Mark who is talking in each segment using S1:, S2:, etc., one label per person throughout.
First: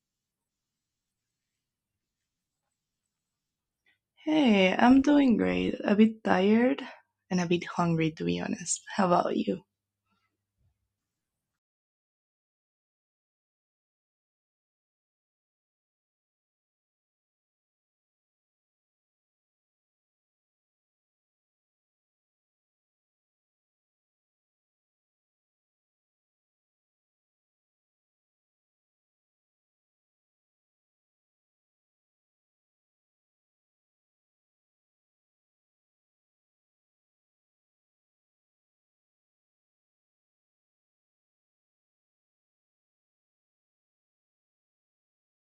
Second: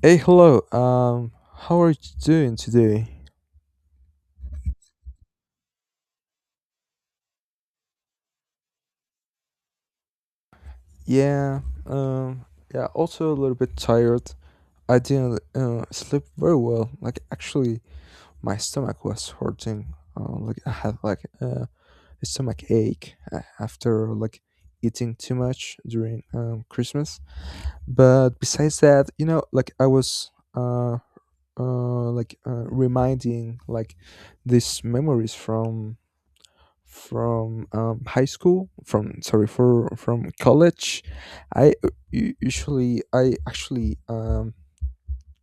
S1: Hey, hello. How are you doing today?
S2: Hey, I'm doing great. A bit tired and a bit hungry, to be honest. How about you?
S1: Yeah. Yeah. Also a little bit tired. I didn't sleep very well. Like actually, my stomach was hurting. Like I had like a stomach ache after like eating too much during Christmas. But besides that, you know, like I was uh, reminding like these memories from high school from sorry for from college. I usually I actually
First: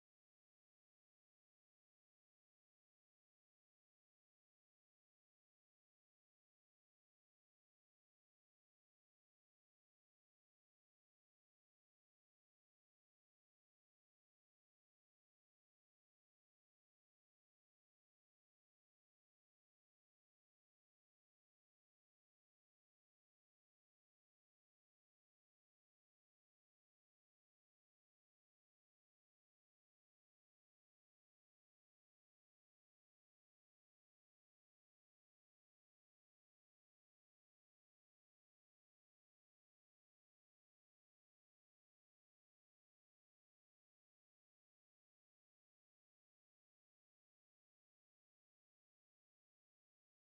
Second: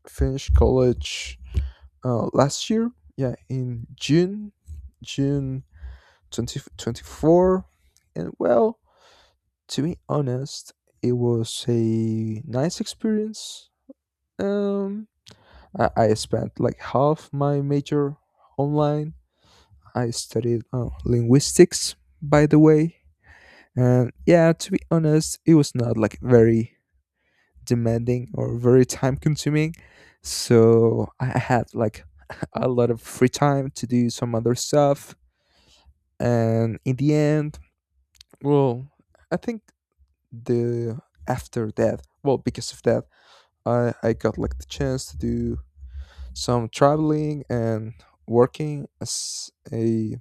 S1: finished college last year, yeah, in june, june 2024. And well, to be honest, it was a nice experience. Um, I spent like half my major online. I studied linguistics, by the way. And yeah, to be honest, it was not like very demanding or very time consuming. So I had like a lot of free time to do some other stuff. And in the end, well, I think the after that, well, because of that, I got like the chance to do some traveling and working as a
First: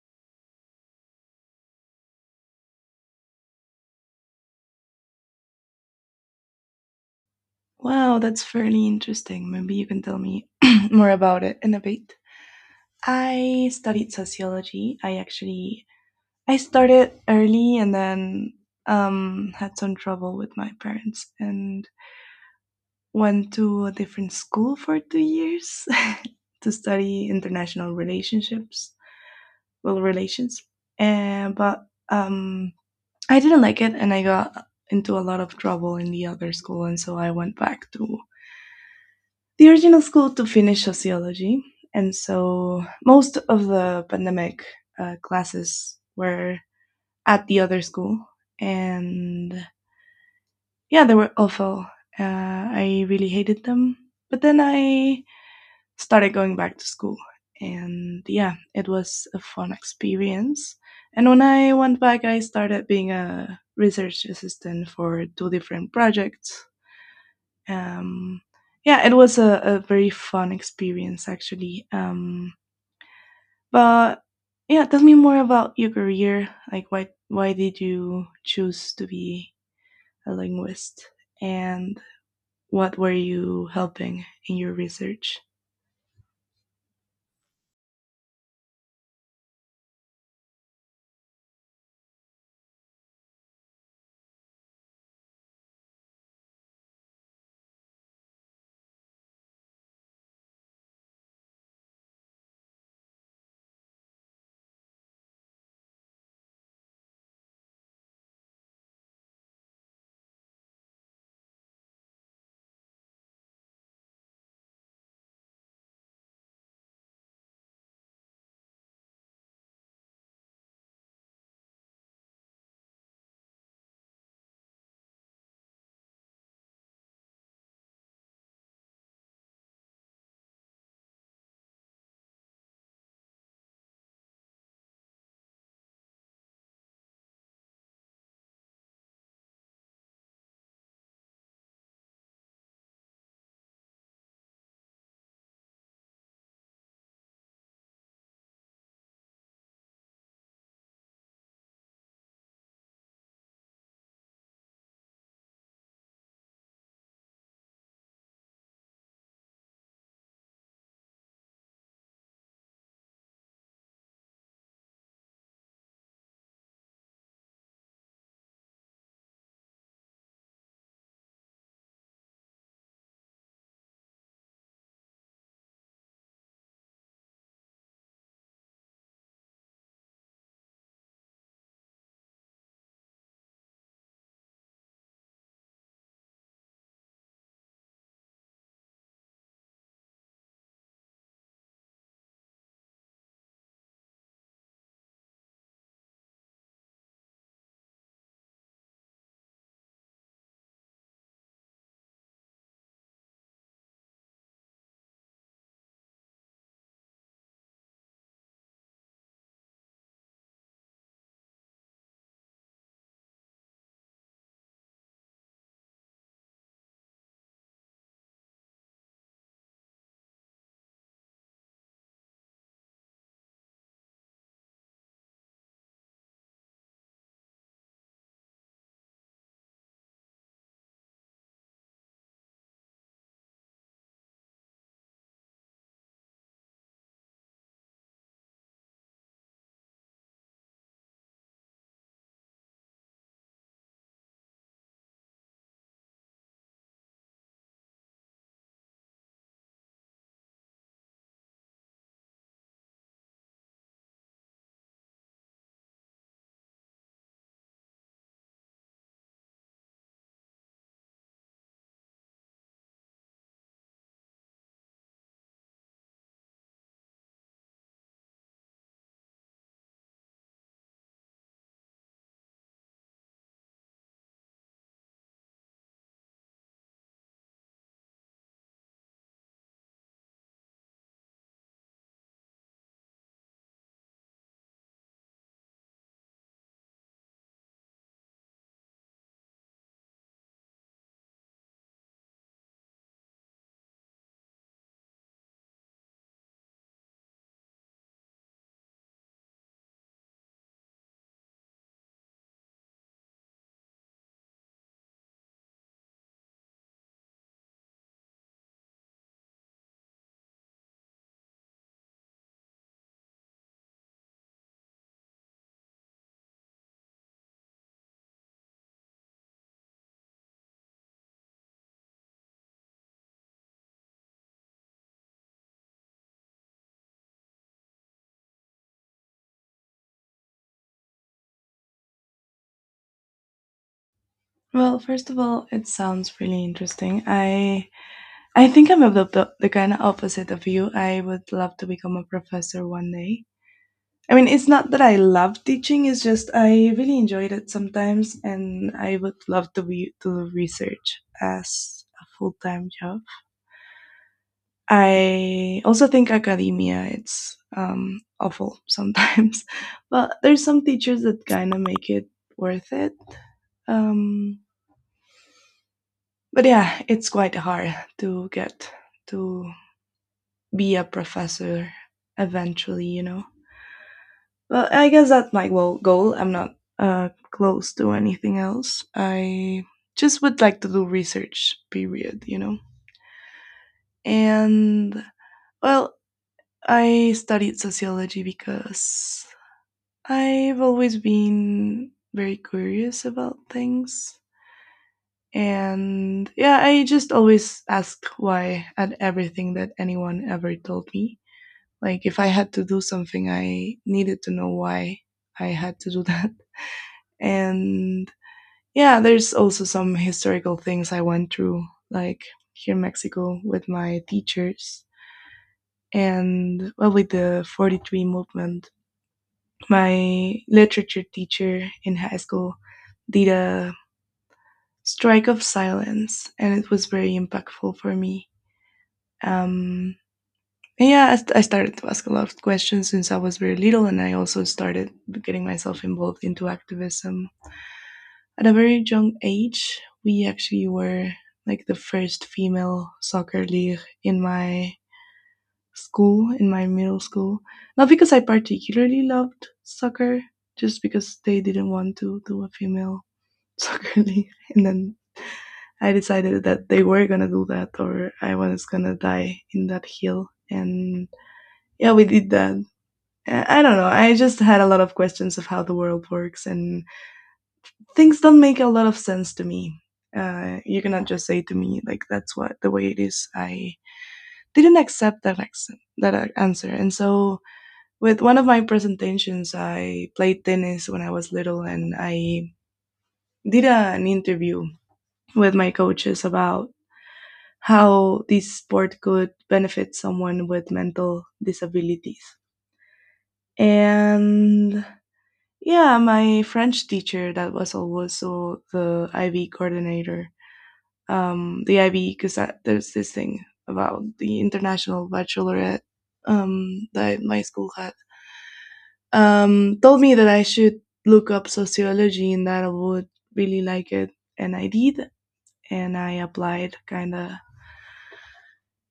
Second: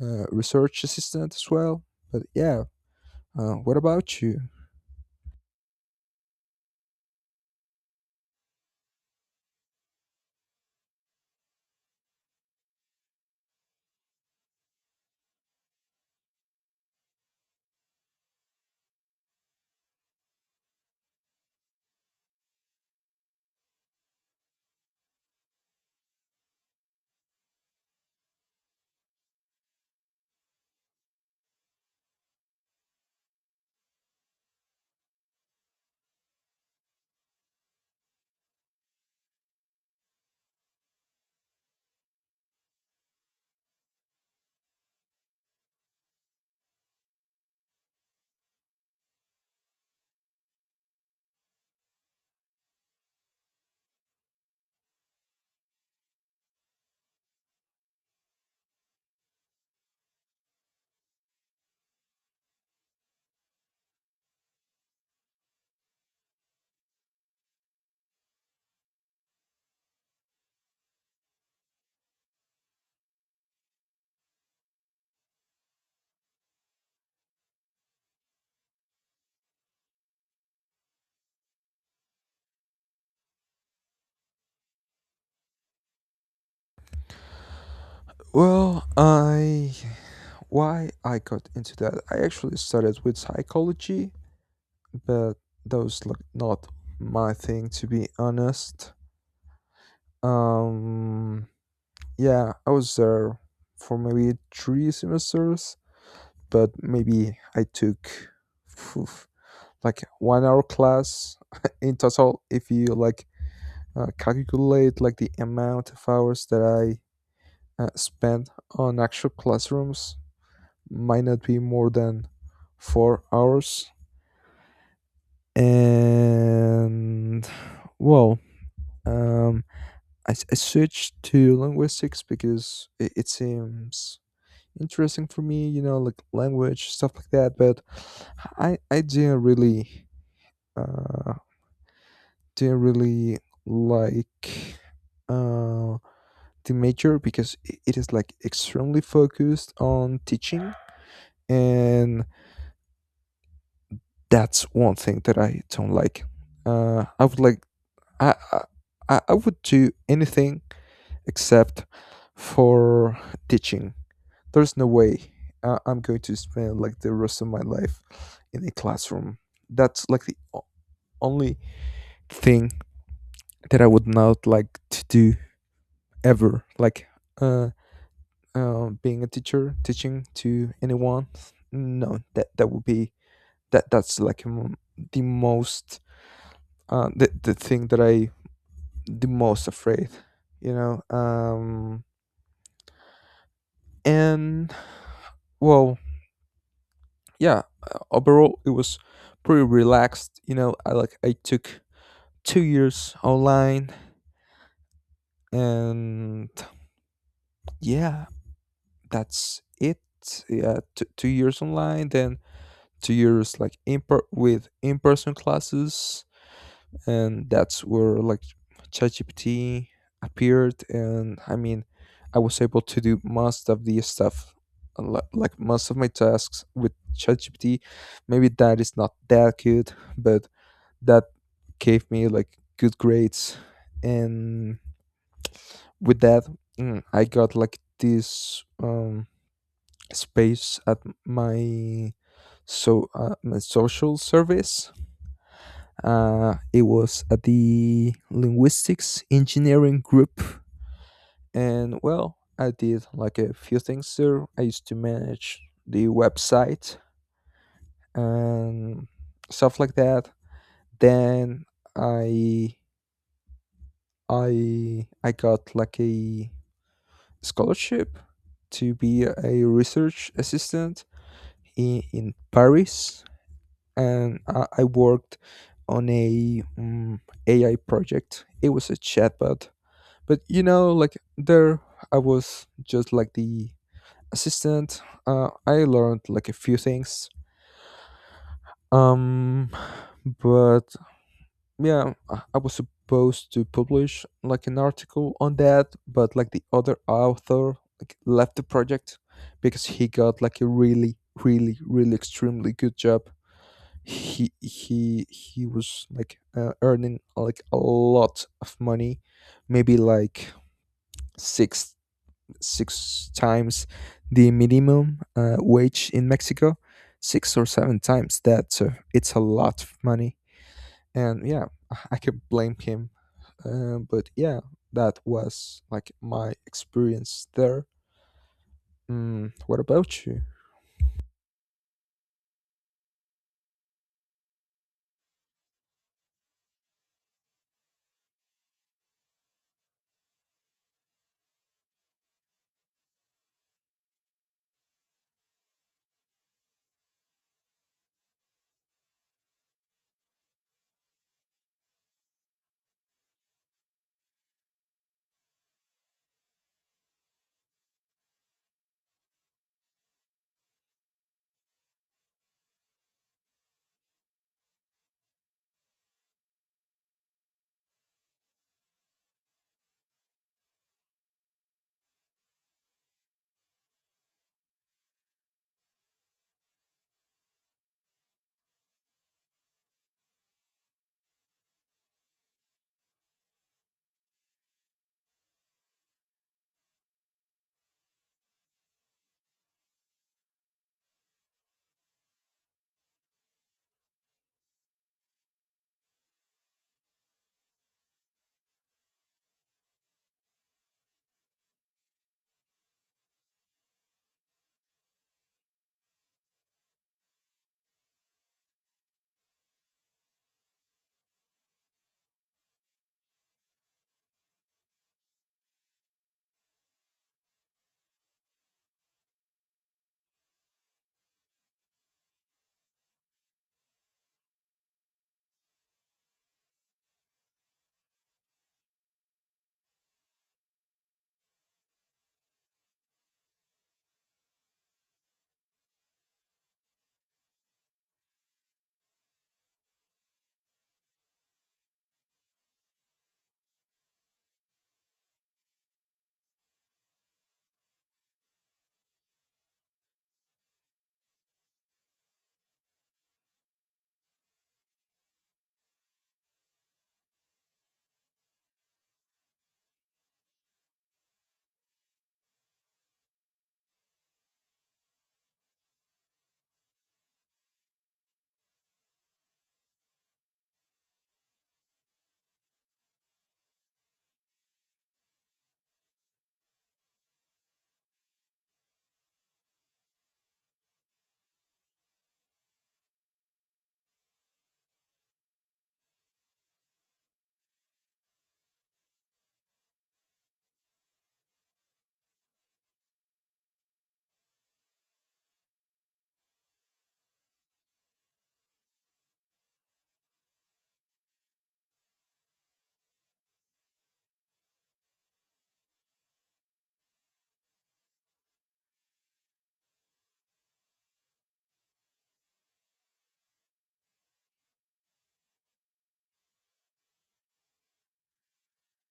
S1: research assistant as well. But yeah, what about you?
S2: Wow, that's fairly interesting. Maybe you can tell me more about it in a bit. I studied sociology. I actually I started early and then had some trouble with my parents and went to a different school for two years to study international relationships, well, relations. And but um, I didn't like it, and I got into a lot of trouble in the other school, and so I went back to the original school to finish sociology. And so most of the pandemic classes were at the other school, and yeah, they were awful. Uh, I really hated them. But then I started going back to school. And yeah, it was a fun experience. And when I went back, I started being a research assistant for two different projects. Um, yeah, it was a very fun experience actually. But yeah, tell me more about your career. Like, why did you choose to be a linguist, and what were you helping in your research?
S1: Well, I why I got into that. I actually started with psychology, but that was like not my thing, to be honest. Um, yeah, I was there for maybe three semesters, but maybe I took phew, like 1 hour class in total. If you like calculate like the amount of hours that I spent on actual classrooms, might not be more than 4 hours. And well um I, s- I switched to linguistics because it seems interesting for me, you know, like language stuff like that. But I didn't really uh didn't really like uh the major because it is like extremely focused on teaching, and that's one thing that I don't like. Uh i would like I, I I would do anything except for teaching. There's no way I'm going to spend like the rest of my life in a classroom. That's like only thing that I would not like to do ever. Like uh, being a teacher, teaching to anyone. No, that would be that. That's like the most the thing that I the most afraid. You know. And well, yeah, overall it was pretty relaxed, you know. I like I took 2 years online, and yeah, that's it. Yeah, 2 years online, then 2 years like with in-person classes, and that's where like ChatGPT appeared. And I mean, I was able to do most of the stuff, like most of my tasks with ChatGPT. Maybe that is not that good, but that gave me like good grades. And with that, I got like this space at my my social service. It was at the linguistics engineering group, and well, I did like a few things there. I used to manage the website and stuff like that. Then I I got like a scholarship to be a research assistant in Paris, and I worked on a AI project. It was a chatbot, but you know, like there I was just like the assistant. I learned like a few things. Um But yeah, I was supposed to publish like an article on that, but like the other author like left the project because he got like a really really really extremely good job. he he he was like earning like a lot of money, maybe like six six times the minimum wage in Mexico, six or seven times that. So it's a lot of money. And yeah, I could blame him. But yeah, that was like my experience there. What about you?
S2: Well, first of all, it sounds really interesting. I think I'm of the kind of opposite of you. I would love to become a professor one day. I mean, it's not that I love teaching, it's just I really enjoyed it sometimes and I would love to be to research as a full-time job. I also think academia it's awful sometimes, but there's some teachers that kind of make it worth it. Um but yeah, it's quite hard to get to be a professor eventually, you know. Well, I guess that's my goal. Goal. I'm not close to anything else. I just would like to do research. Period. You know. And well, I studied sociology because I've always been very curious about things. And yeah, I just always asked why at everything that anyone ever told me. Like if I had to do something, I needed to know why I had to do that. And yeah, there's also some historical things I went through, like here in Mexico with my teachers and well with the 43 movement. My literature teacher in high school did a strike of silence and it was very impactful for me. Um, and yeah, I started to ask a lot of questions since I was very little, and I also started getting myself involved into activism at a very young age. We actually were like the first female soccer league in my school, in my middle school. Not because I particularly loved soccer, just because they didn't want to do a female soccer league, and then I decided that they were gonna do that, or I was gonna die in that hill. And yeah, we did that. I don't know. I just had a lot of questions of how the world works, and things don't make a lot of sense to me. You cannot just say to me like that's what the way it is. I didn't accept that accent, that answer, and so with one of my presentations, I played tennis when I was little, and I did an interview with my coaches about how this sport could benefit someone with mental disabilities. And yeah, my French teacher that was also the IB coordinator. The IB because there's this thing about the international baccalaureate that my school had. Told me that I should look up sociology and that I would really like it, and I did. And I applied kind of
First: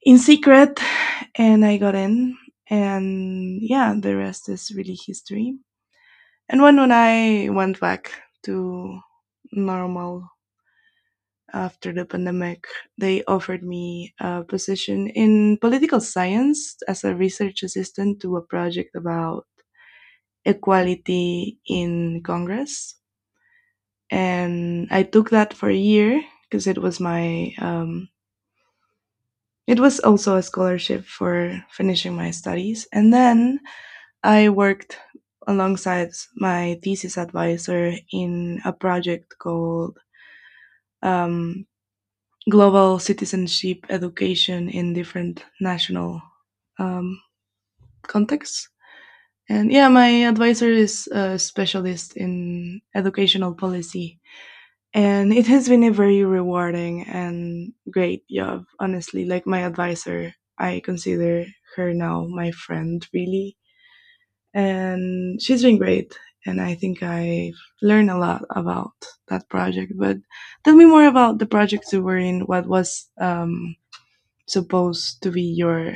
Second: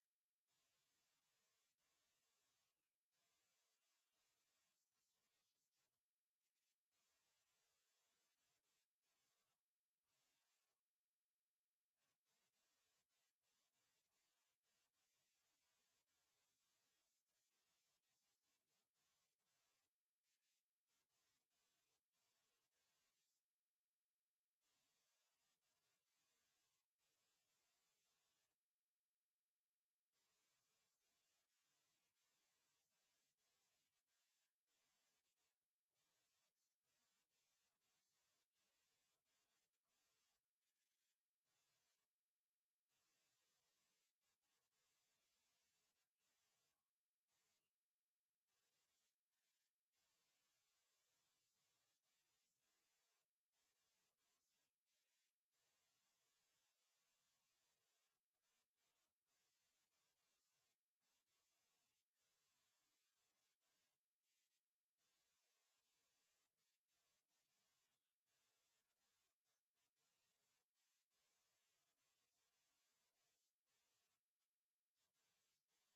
S2: in secret, and I got in. And yeah, the rest is really history. And when I went back to normal after the pandemic, they offered me a position in political science as a research assistant to a project about equality in Congress. And I took that for a year because it was it was also a scholarship for finishing my studies. And then I worked alongside my thesis advisor in a project called um, global citizenship education in different national um, contexts. And yeah, my advisor is a specialist in educational policy. And it has been a very rewarding and great job, honestly. Like my advisor, I consider her now my friend, really. And she's been great. And I think I've learned a lot about that project. But tell me more about the project you were in. What was supposed to be your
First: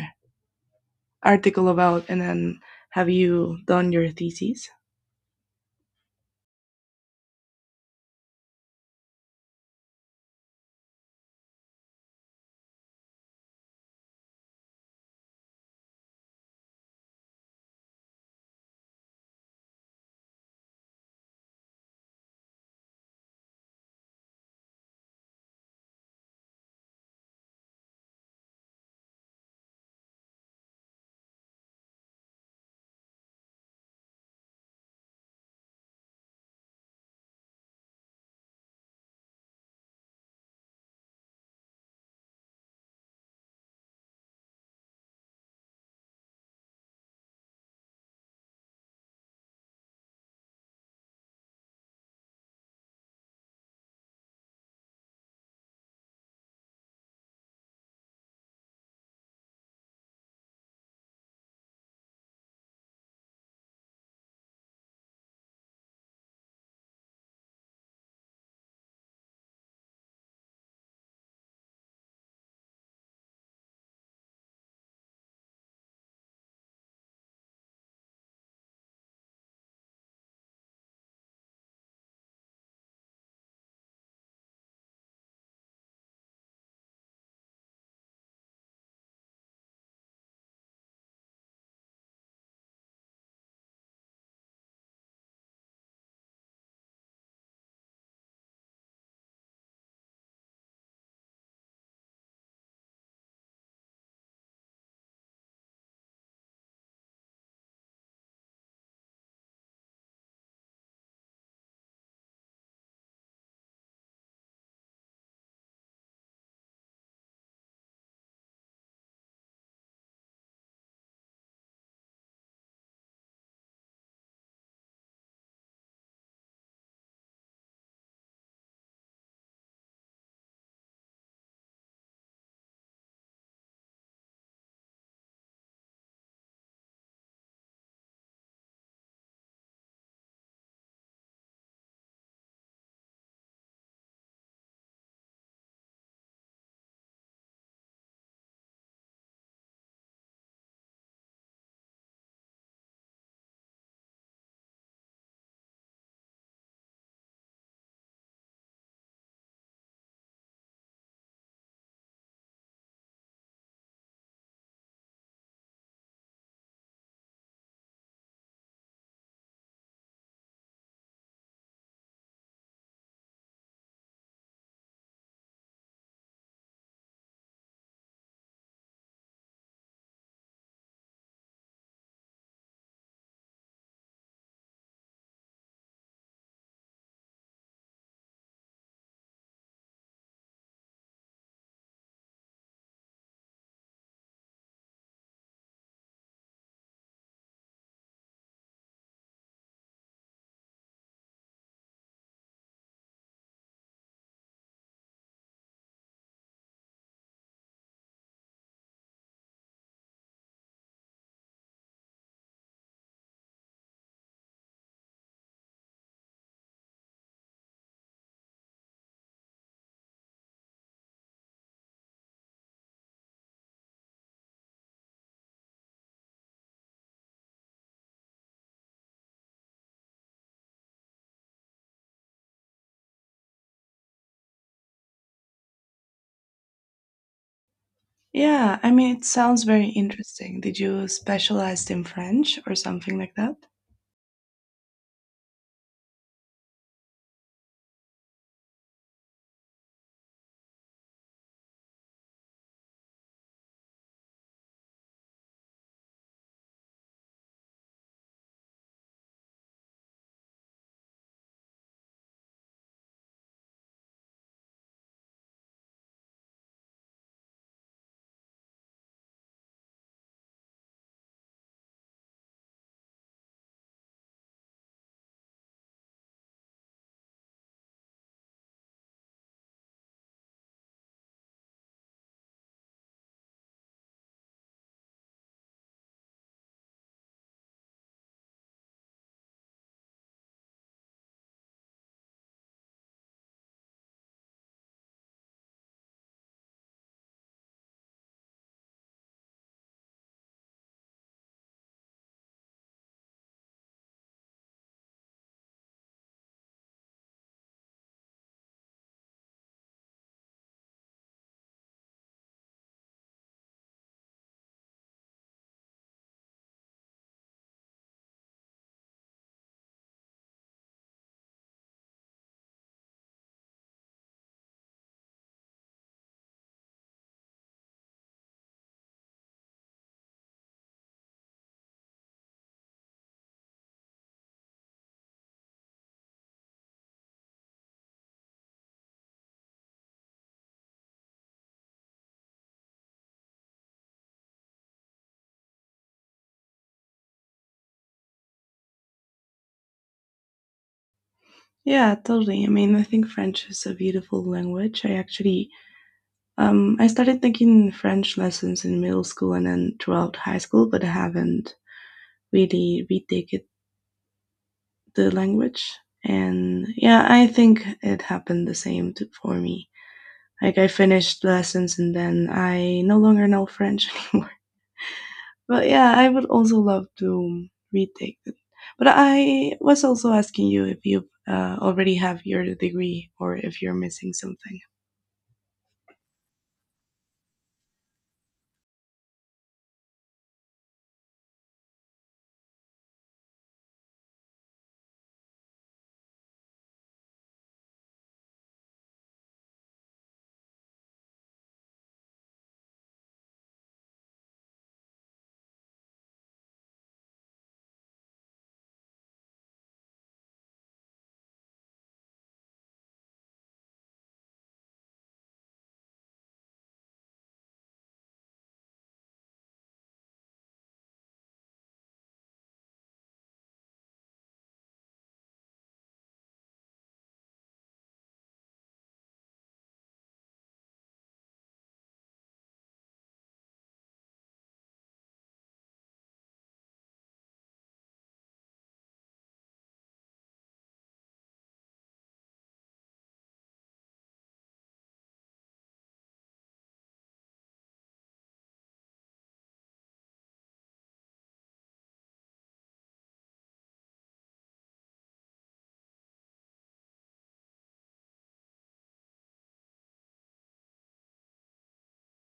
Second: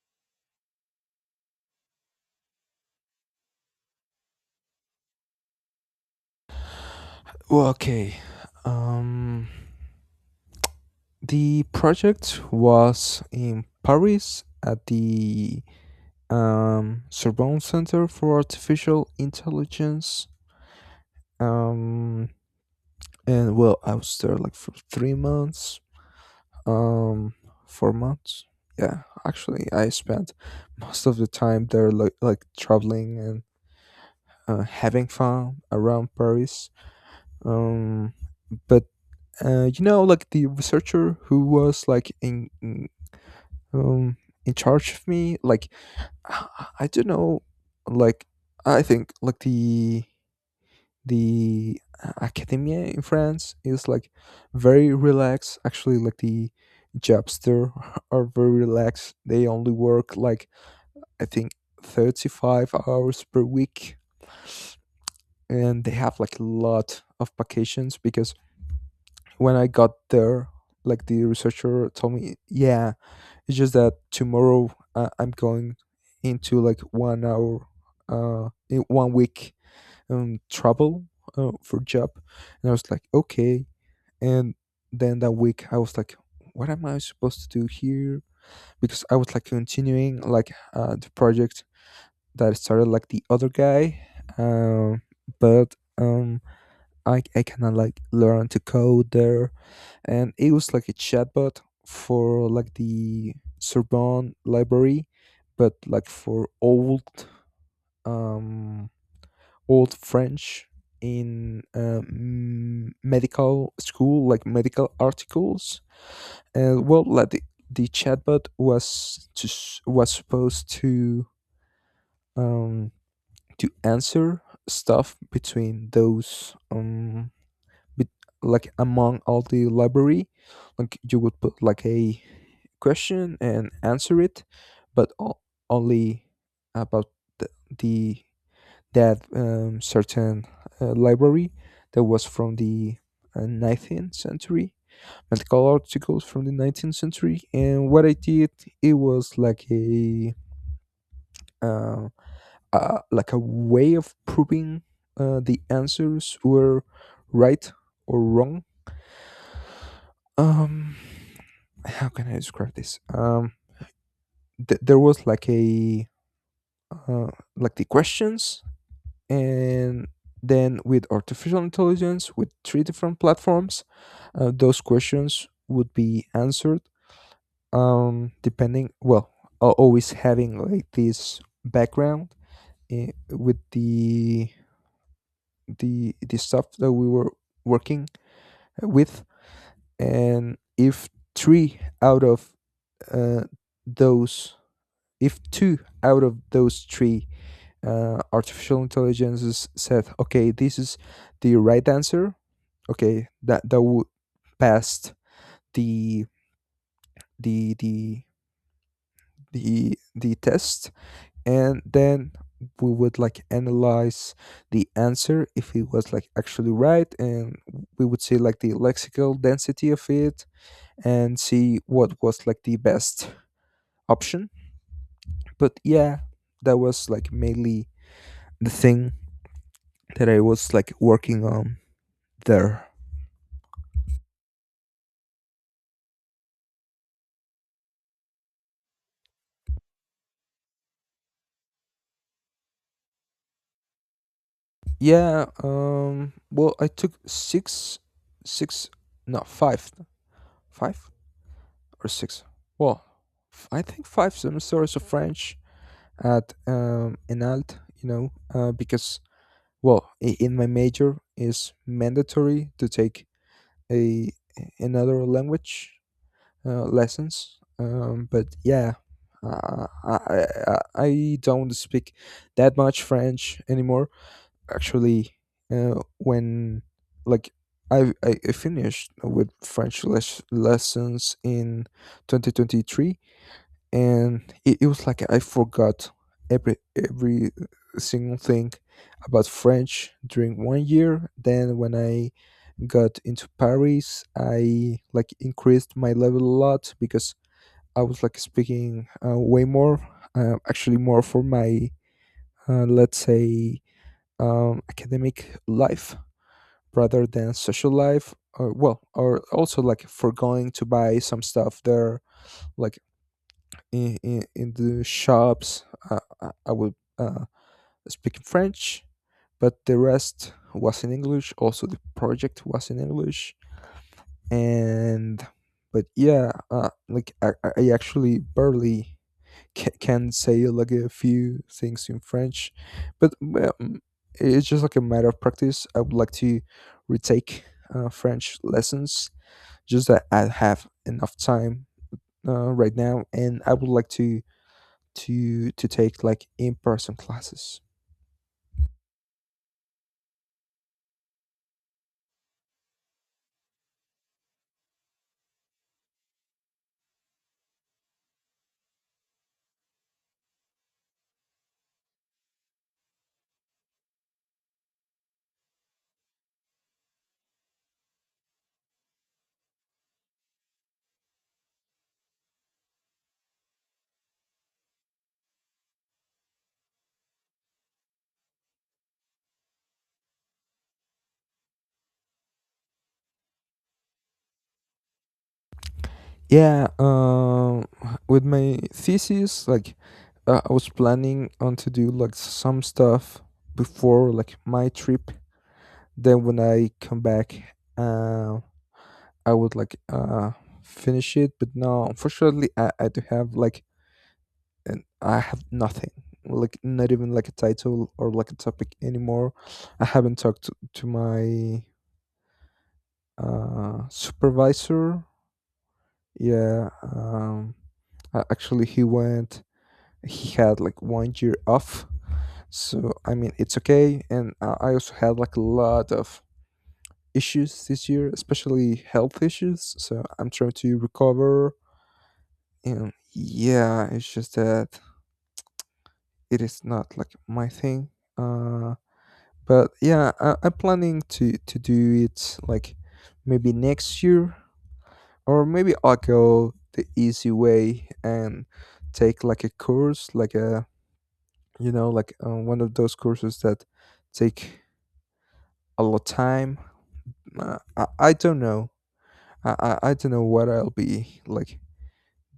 S2: article about, and then have you done your thesis?
S1: Well, okay. Um, the project was in Paris at the Sorbonne Center for Artificial Intelligence. Um, and well, I was there like for 3 months, um 4 months. Yeah, actually I spent most of the time there like traveling and having fun around Paris. um but you know, like the researcher who was like um in charge of me like i, I don't know, like I think like the academia in France is like very relaxed. Actually, like the jobster are very relaxed. They only work like I think 35 hours per week, and they have like a lot of vacations. Because when I got there, like the researcher told me, yeah, it's just that tomorrow I'm going into like 1 hour, in 1 week travel for job. And I was like, okay. And then that week, I was like, what am I supposed to do here? Because I was like continuing like the project that started like the other guy. Um, but I cannot like learn to code there, and it was like a chatbot for like the Sorbonne library, but like for old um old French in medical school, like medical articles. And well, like the chatbot was supposed um to answer stuff between those bet- like among all the library. Like you would put like a question and answer it, but only about the, the that certain library that was from the 19th century. Medical articles from the 19th century. And what I did, it was uh, like a way of proving the answers were right or wrong. um how can I describe this? There was like a uh, like the questions, and then with artificial intelligence with three different platforms those questions would be answered, depending, well, always having like this background with the stuff that we were working with. And if three out of uh, those if two out of those three artificial intelligences said okay, this is the right answer, okay, that that would pass the the the the test. And then we would like analyze the answer if it was like actually right, and we would see like the lexical density of it and see what was like the best option. But yeah, that was like mainly the thing that I was like working on there.
S2: Yeah, I mean, it sounds very interesting. Did you specialize in French or something like that?
S1: Yeah, well, I took six six no five five or six, well, I think five semesters of french at Enalt, you know, because well, in my major is mandatory to take a another language lessons. But yeah, I don't speak that much French anymore. Actually, when like I finished with French lessons in 2023, and it was like I forgot every single thing about French during 1 year. Then when I got into Paris, I like increased my level a lot because I was like speaking way more, actually more for my let's say academic life rather than social life. Or, well, or also like for going to buy some stuff there, like in the shops. I would speak in french, but the rest was in english. Also the project was in english. And but yeah, like I actually barely can say like a few things in french. But well, it's just like a matter of practice. I would like to retake french lessons, just that I have enough time right now, and I would like to take like in-person classes.
S2: Yeah, totally. I mean, I think French is a beautiful language. I started taking French lessons in middle school and then throughout high school, but I haven't really retaken the language. And yeah, I think it happened the same for me. Like I finished lessons and then I no longer know French anymore. But yeah, I would also love to retake it. But I was also asking you if you already have your degree or if you're missing something.
S1: Yeah, with my thesis like I was planning on to do like some stuff before like my trip, then when I come back I would like finish it. But no, unfortunately I do have like I have nothing, like not even like a title or like a topic anymore. I haven't talked to my supervisor. Yeah, actually, he went. He had like 1 year off, so I mean it's okay. And I also had like a lot of issues this year, especially health issues. So I'm trying to recover. And yeah, it's just that it is not like my thing. Uh, but yeah, I, I'm planning to do it like maybe next year. Or maybe I'll go the easy way and take like a course, like a you know, like one of those courses that take a lot of time. I don't know. I don't know what I'll be like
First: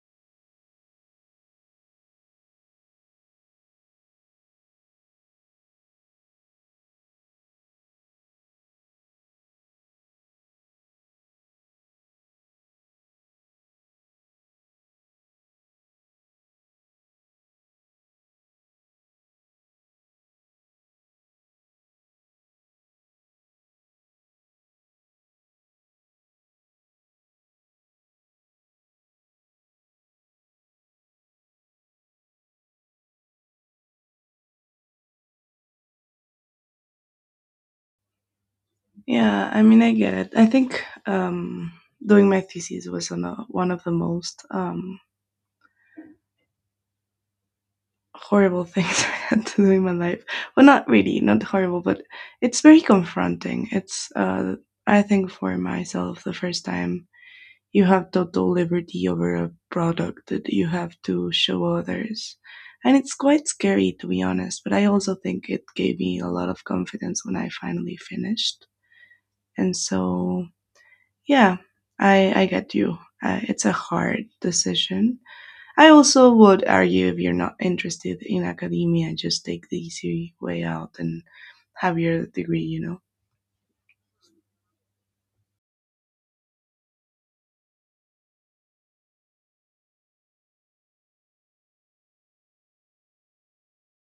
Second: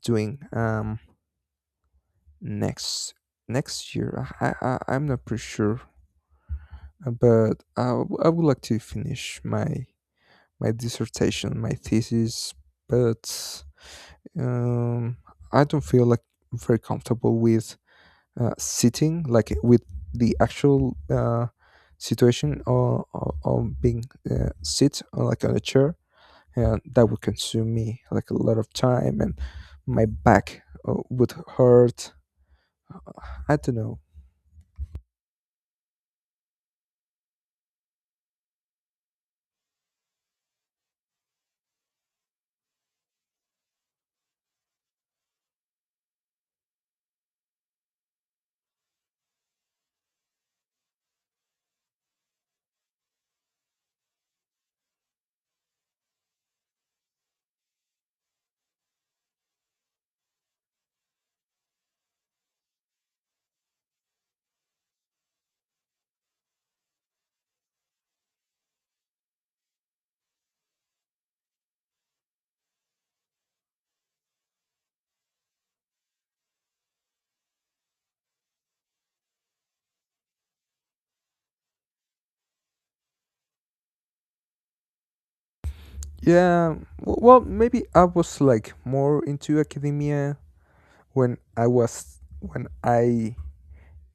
S1: doing next next year. I'm not pretty sure. But I would like to finish my dissertation, my thesis, but um I don't feel like very comfortable with sitting like with the actual situation, or being sit on like on a chair, and that would consume me like a lot of time, and my back would hurt. I don't know.
S2: Yeah, I mean, I get it. I think doing my thesis was on one of the most horrible things I had to do in my life. Well, not really, not horrible, but it's very confronting. It's, I think, for myself, the first time you have total liberty over a product that you have to show others. And it's quite scary, to be honest, but I also think it gave me a lot of confidence when I finally finished. And so, yeah, I get you. It's a hard decision, I also would argue if you're not interested in academia, just take the easy way out and have your degree, you know?
S1: Well, maybe I was like more into academia when I was, when I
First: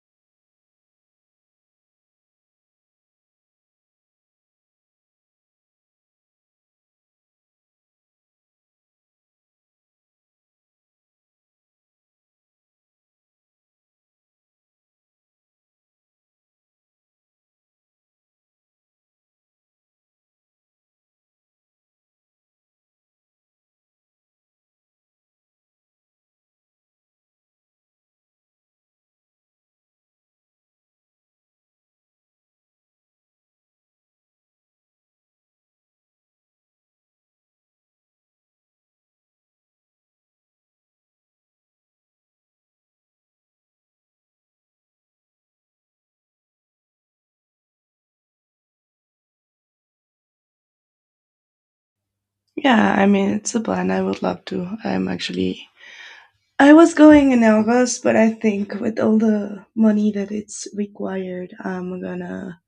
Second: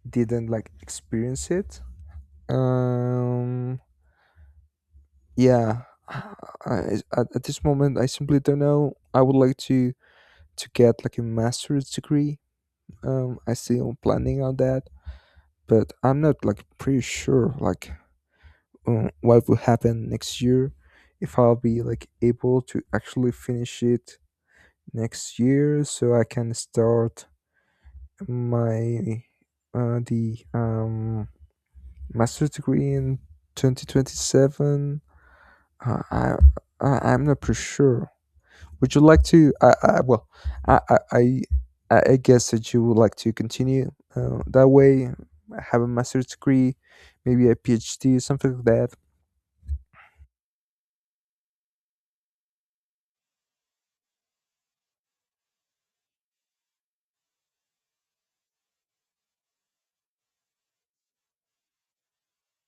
S1: didn't like experience it. um yeah. At this moment, I simply don't know. I would like to get like a master's degree. I still planning on that, but I'm not like pretty sure like what will happen next year, if I'll be like able to actually finish it next year, so I can start my the master's degree in 2027. Uh, I, I'm not pretty sure. Would you like to? I Well, I I guess that you would like to continue that way, have a master's degree, maybe a PhD, something like that.
S2: Yeah, I mean, it's a plan. I would love to. I'm actually. I was going in August, but I think with all the money that it's required, I'm gonna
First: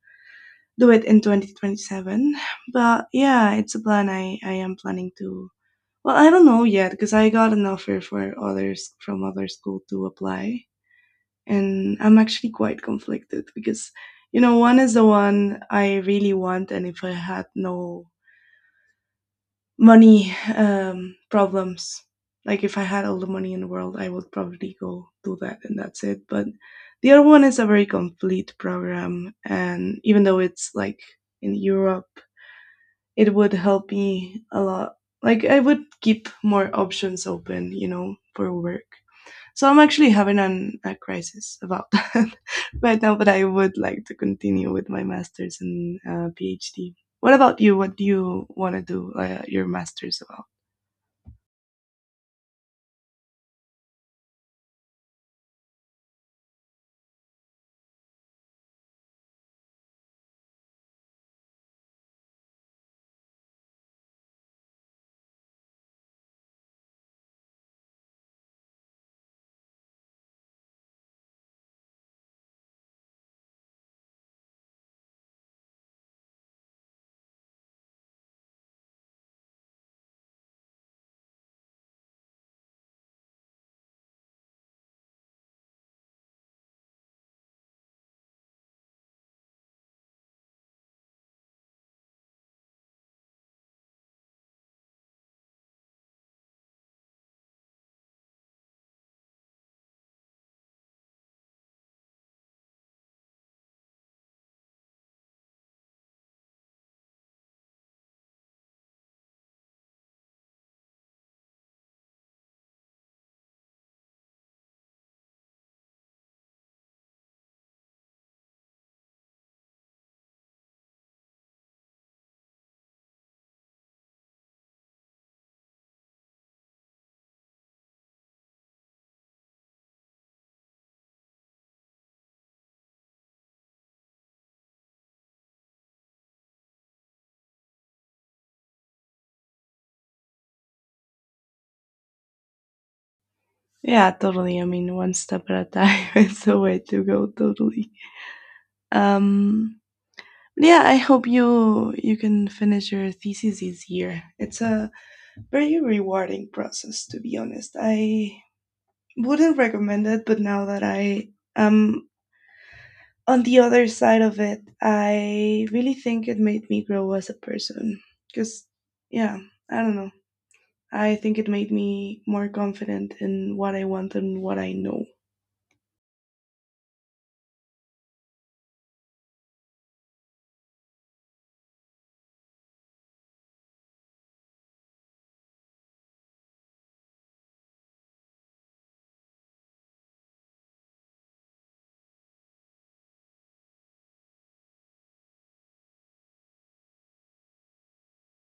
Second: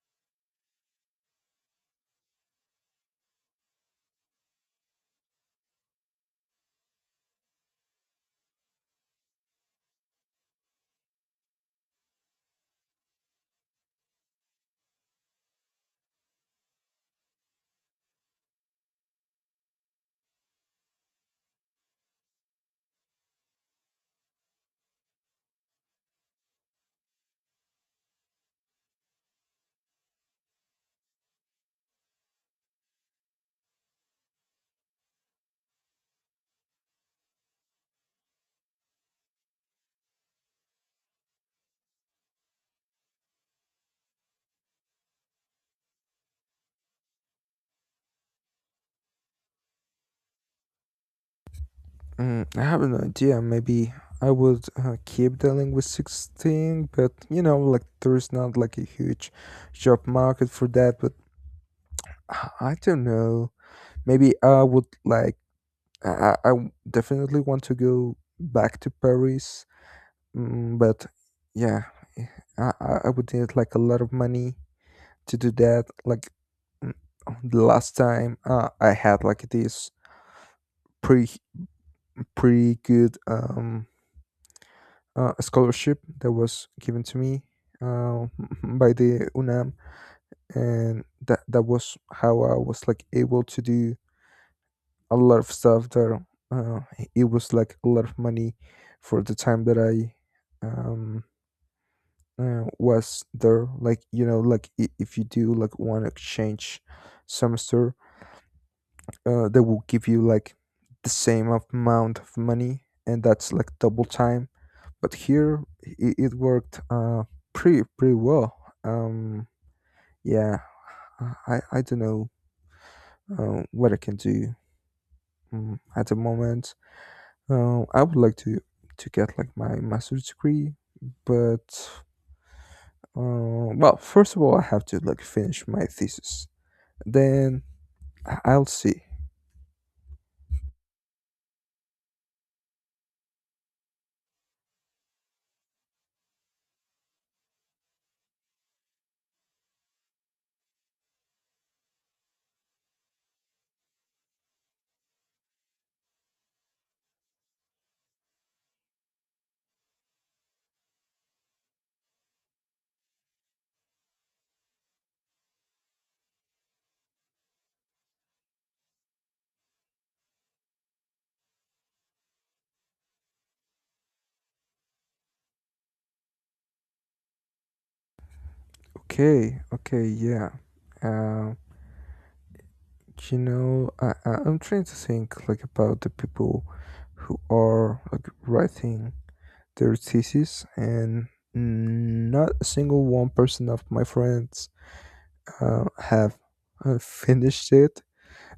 S2: do it in 2027. But yeah, it's a plan. I am planning to. Well, I don't know yet because I got an offer for others from other school to apply. And I'm actually quite conflicted because you know one is the one I really want, and if I had no money problems, like if I had all the money in the world, I would probably go do that, and that's it. But the other one is a very complete program, and even though it's like in Europe, it would help me a lot. Like I would keep more options open, you know, for work. So I'm actually having a crisis about that right now, but I would like to continue with my master's and PhD. What about you? What do you want to do your master's about?
S1: Mm, I have an idea. Maybe I would keep the linguistics thing, but you know, like there's not like a huge job market for that. But I don't know. Maybe I would like, definitely want to go back to Paris, mm, but yeah, eh, I would need like a lot of money to do that. Like mm, the last time I had like this pretty pretty good scholarship that was given to me uh, by the UNAM, and that was how I was like able to do a lot of stuff there. Uh, it was like a lot of money for the time that I um, was there. Like you know, like if you do like one exchange semester, they will give you like the same amount of money, and that's like double time. But here it worked pretty well. Um, yeah, I don't know what I can do at the moment. I would like to get like my master's degree, but well, first of all, I have to like finish my thesis. Then I'll see.
S2: Yeah, totally. I mean, one step at a time is the way to go. Totally. Um, yeah, I hope you can finish your thesis this year. It's a very rewarding process, to be honest. I wouldn't recommend it, but now that I am on the other side of it, I really think it made me grow as a person. Because, yeah, I don't know. I think it made me more confident in what I want and what I know.
S1: Okay, okay, yeah. Uh, you know, I'm trying to think like about the people who are like writing their thesis, and not a single one person of my friends have finished it.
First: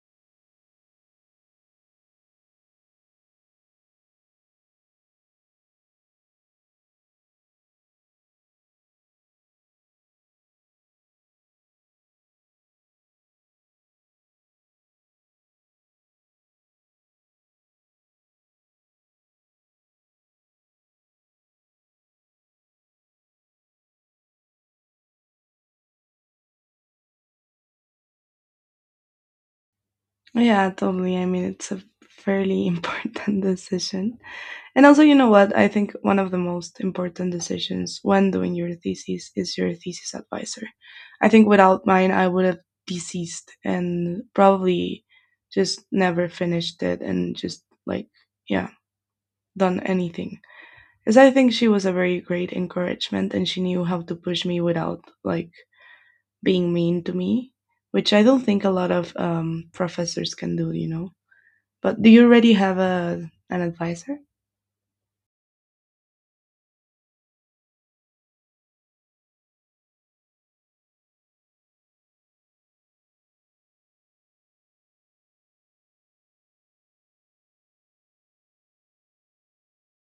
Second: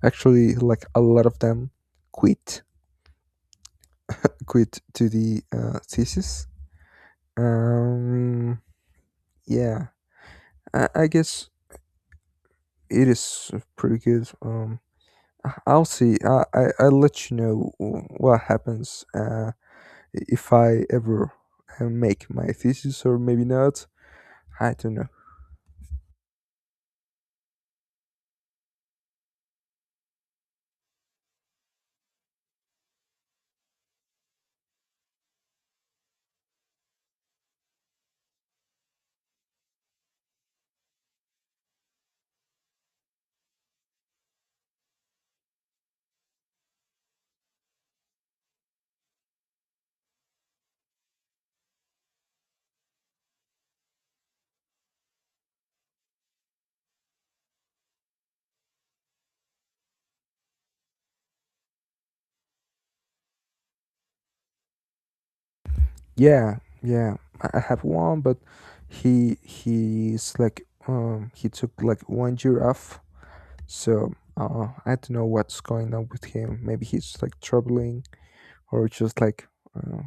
S1: Actually, like a lot of them quit, quit to the thesis. Um, yeah, I guess it is pretty good. I'll see. I'll let you know what happens if I ever make my thesis, or maybe not. I don't know.
S2: Yeah, totally. I mean, it's a fairly important decision. And also, you know what? I think one of the most important decisions when doing your thesis is your thesis advisor. I think without mine, I would have deceased and probably just never finished it and just like, yeah. Done anything. Because I think she was a very great encouragement and she knew how to push me without like being mean to me, which I don't think a lot of professors can do, you know. But do you already have a an advisor?
S1: Yeah, yeah. I have one, but he's like he took like one year off, so I don't know what's going on with him. Maybe he's like traveling, or just like uh,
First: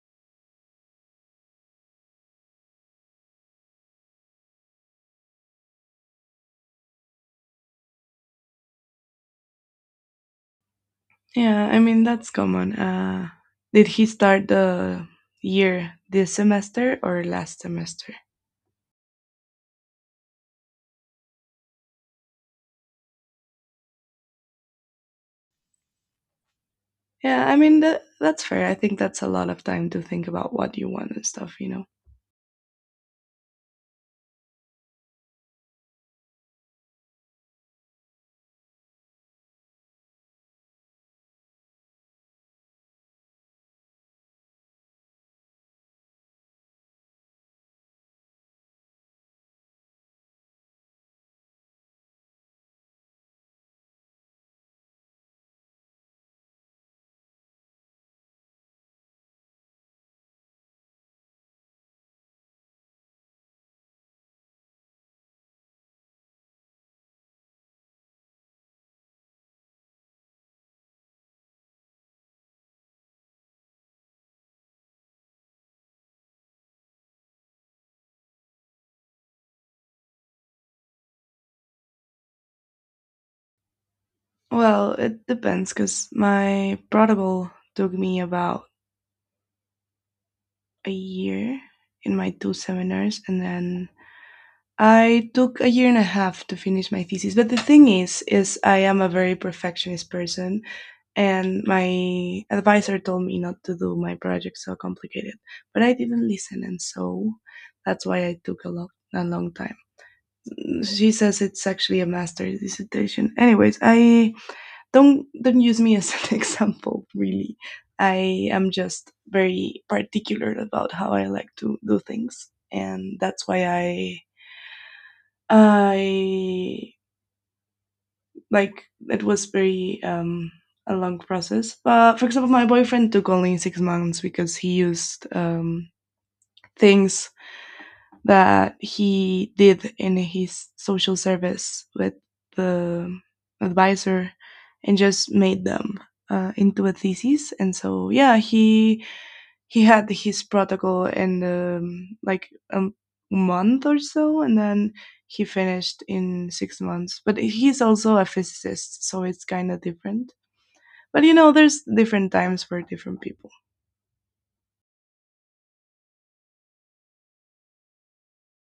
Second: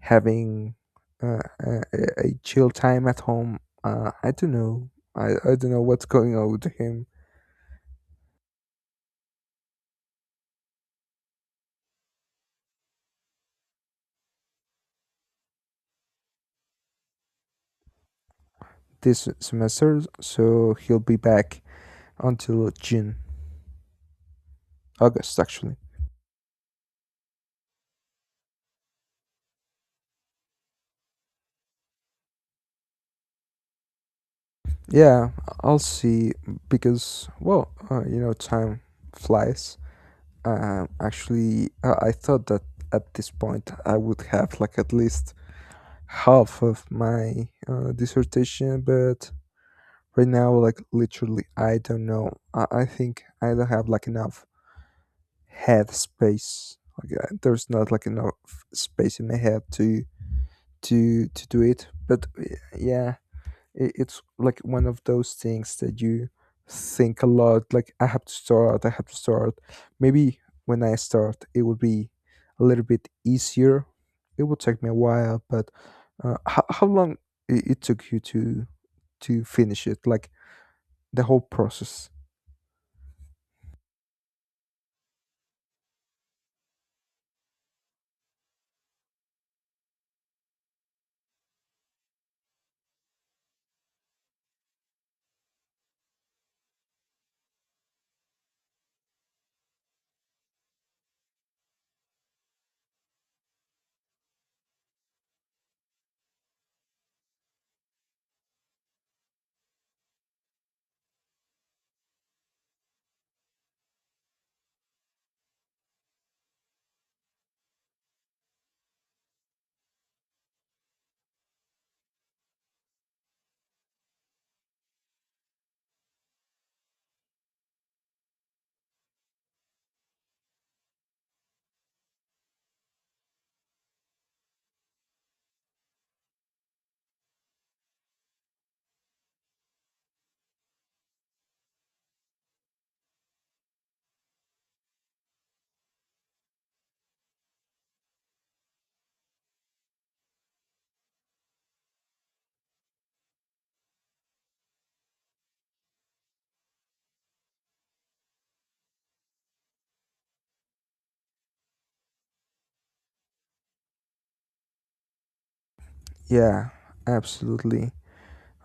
S1: having uh, a, a chill time at home. I don't know. I don't know what's going on with him
S2: Yeah, I mean that's common. Did he start the year this semester or last semester?
S1: this semester, so he'll be back until June, August actually.
S2: Yeah, I mean that that's fair. I think that's a lot of time to think about what you want and stuff, you know.
S1: Yeah, I'll see, because well, you know, time flies. Actually, I thought that at this point I would have like at least half of my dissertation, but right now, like, literally I don't know. I think I don't have like enough head space. Like there's not like enough space in my head to to do it, but yeah, it's like one of those things that you think a lot, like, I have to start, I have to start. Maybe when I start, it will be a little bit easier. It will take me a while. But how long it took you to finish it, like the whole process?
S2: Well, it depends because my prodigal took me about a year in my two seminars, and then I took a year and a half to finish my thesis. But the thing is I am a very perfectionist person, and my advisor told me not to do my project so complicated, but I didn't listen, and so that's why I took a long time. She says it's actually a master's dissertation. Anyways, I don't use me as an example really. I am just very particular about how I like to do things, and that's why I like it was very a long process. But for example, my boyfriend took only 6 months because he used things that he did in his social service with the advisor and just made them into a thesis and so yeah he had his protocol in a month or so and then he finished in 6 months but he's also a physicist so it's kind of different but you know, there's different times for different people.
S1: Yeah, absolutely.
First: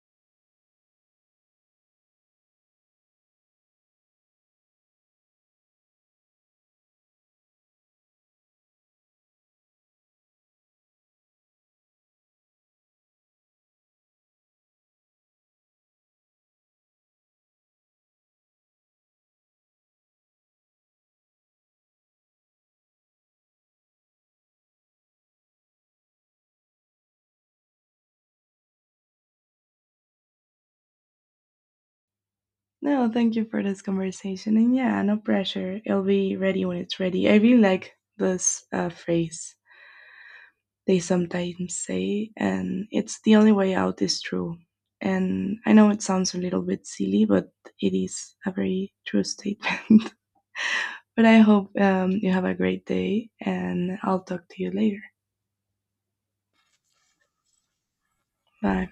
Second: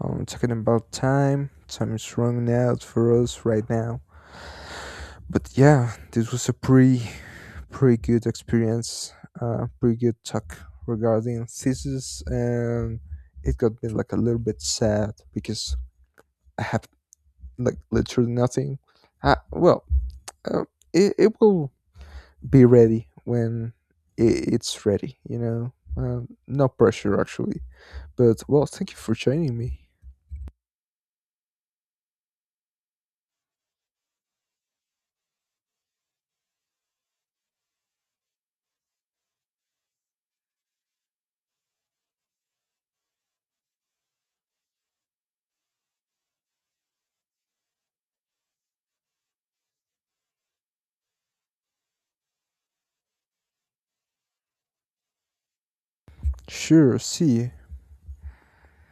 S1: Talking about time, time is running out for us right now. But yeah, this was a pretty good experience. Pretty good talk regarding thesis, and it got me like a little bit sad, because I have like literally nothing. Well, uh, it will be ready when it's ready. You know, no pressure actually. But well, thank you for joining me.
S2: No, thank you for this conversation. And yeah, no pressure. It'll be ready when it's ready. I really like this phrase they sometimes say, and it's the only way out is true. And I know it sounds a little bit silly, but it is a very true statement. But I hope you have a great day, and I'll talk to you later.
S1: Sure, see.
S2: Bye.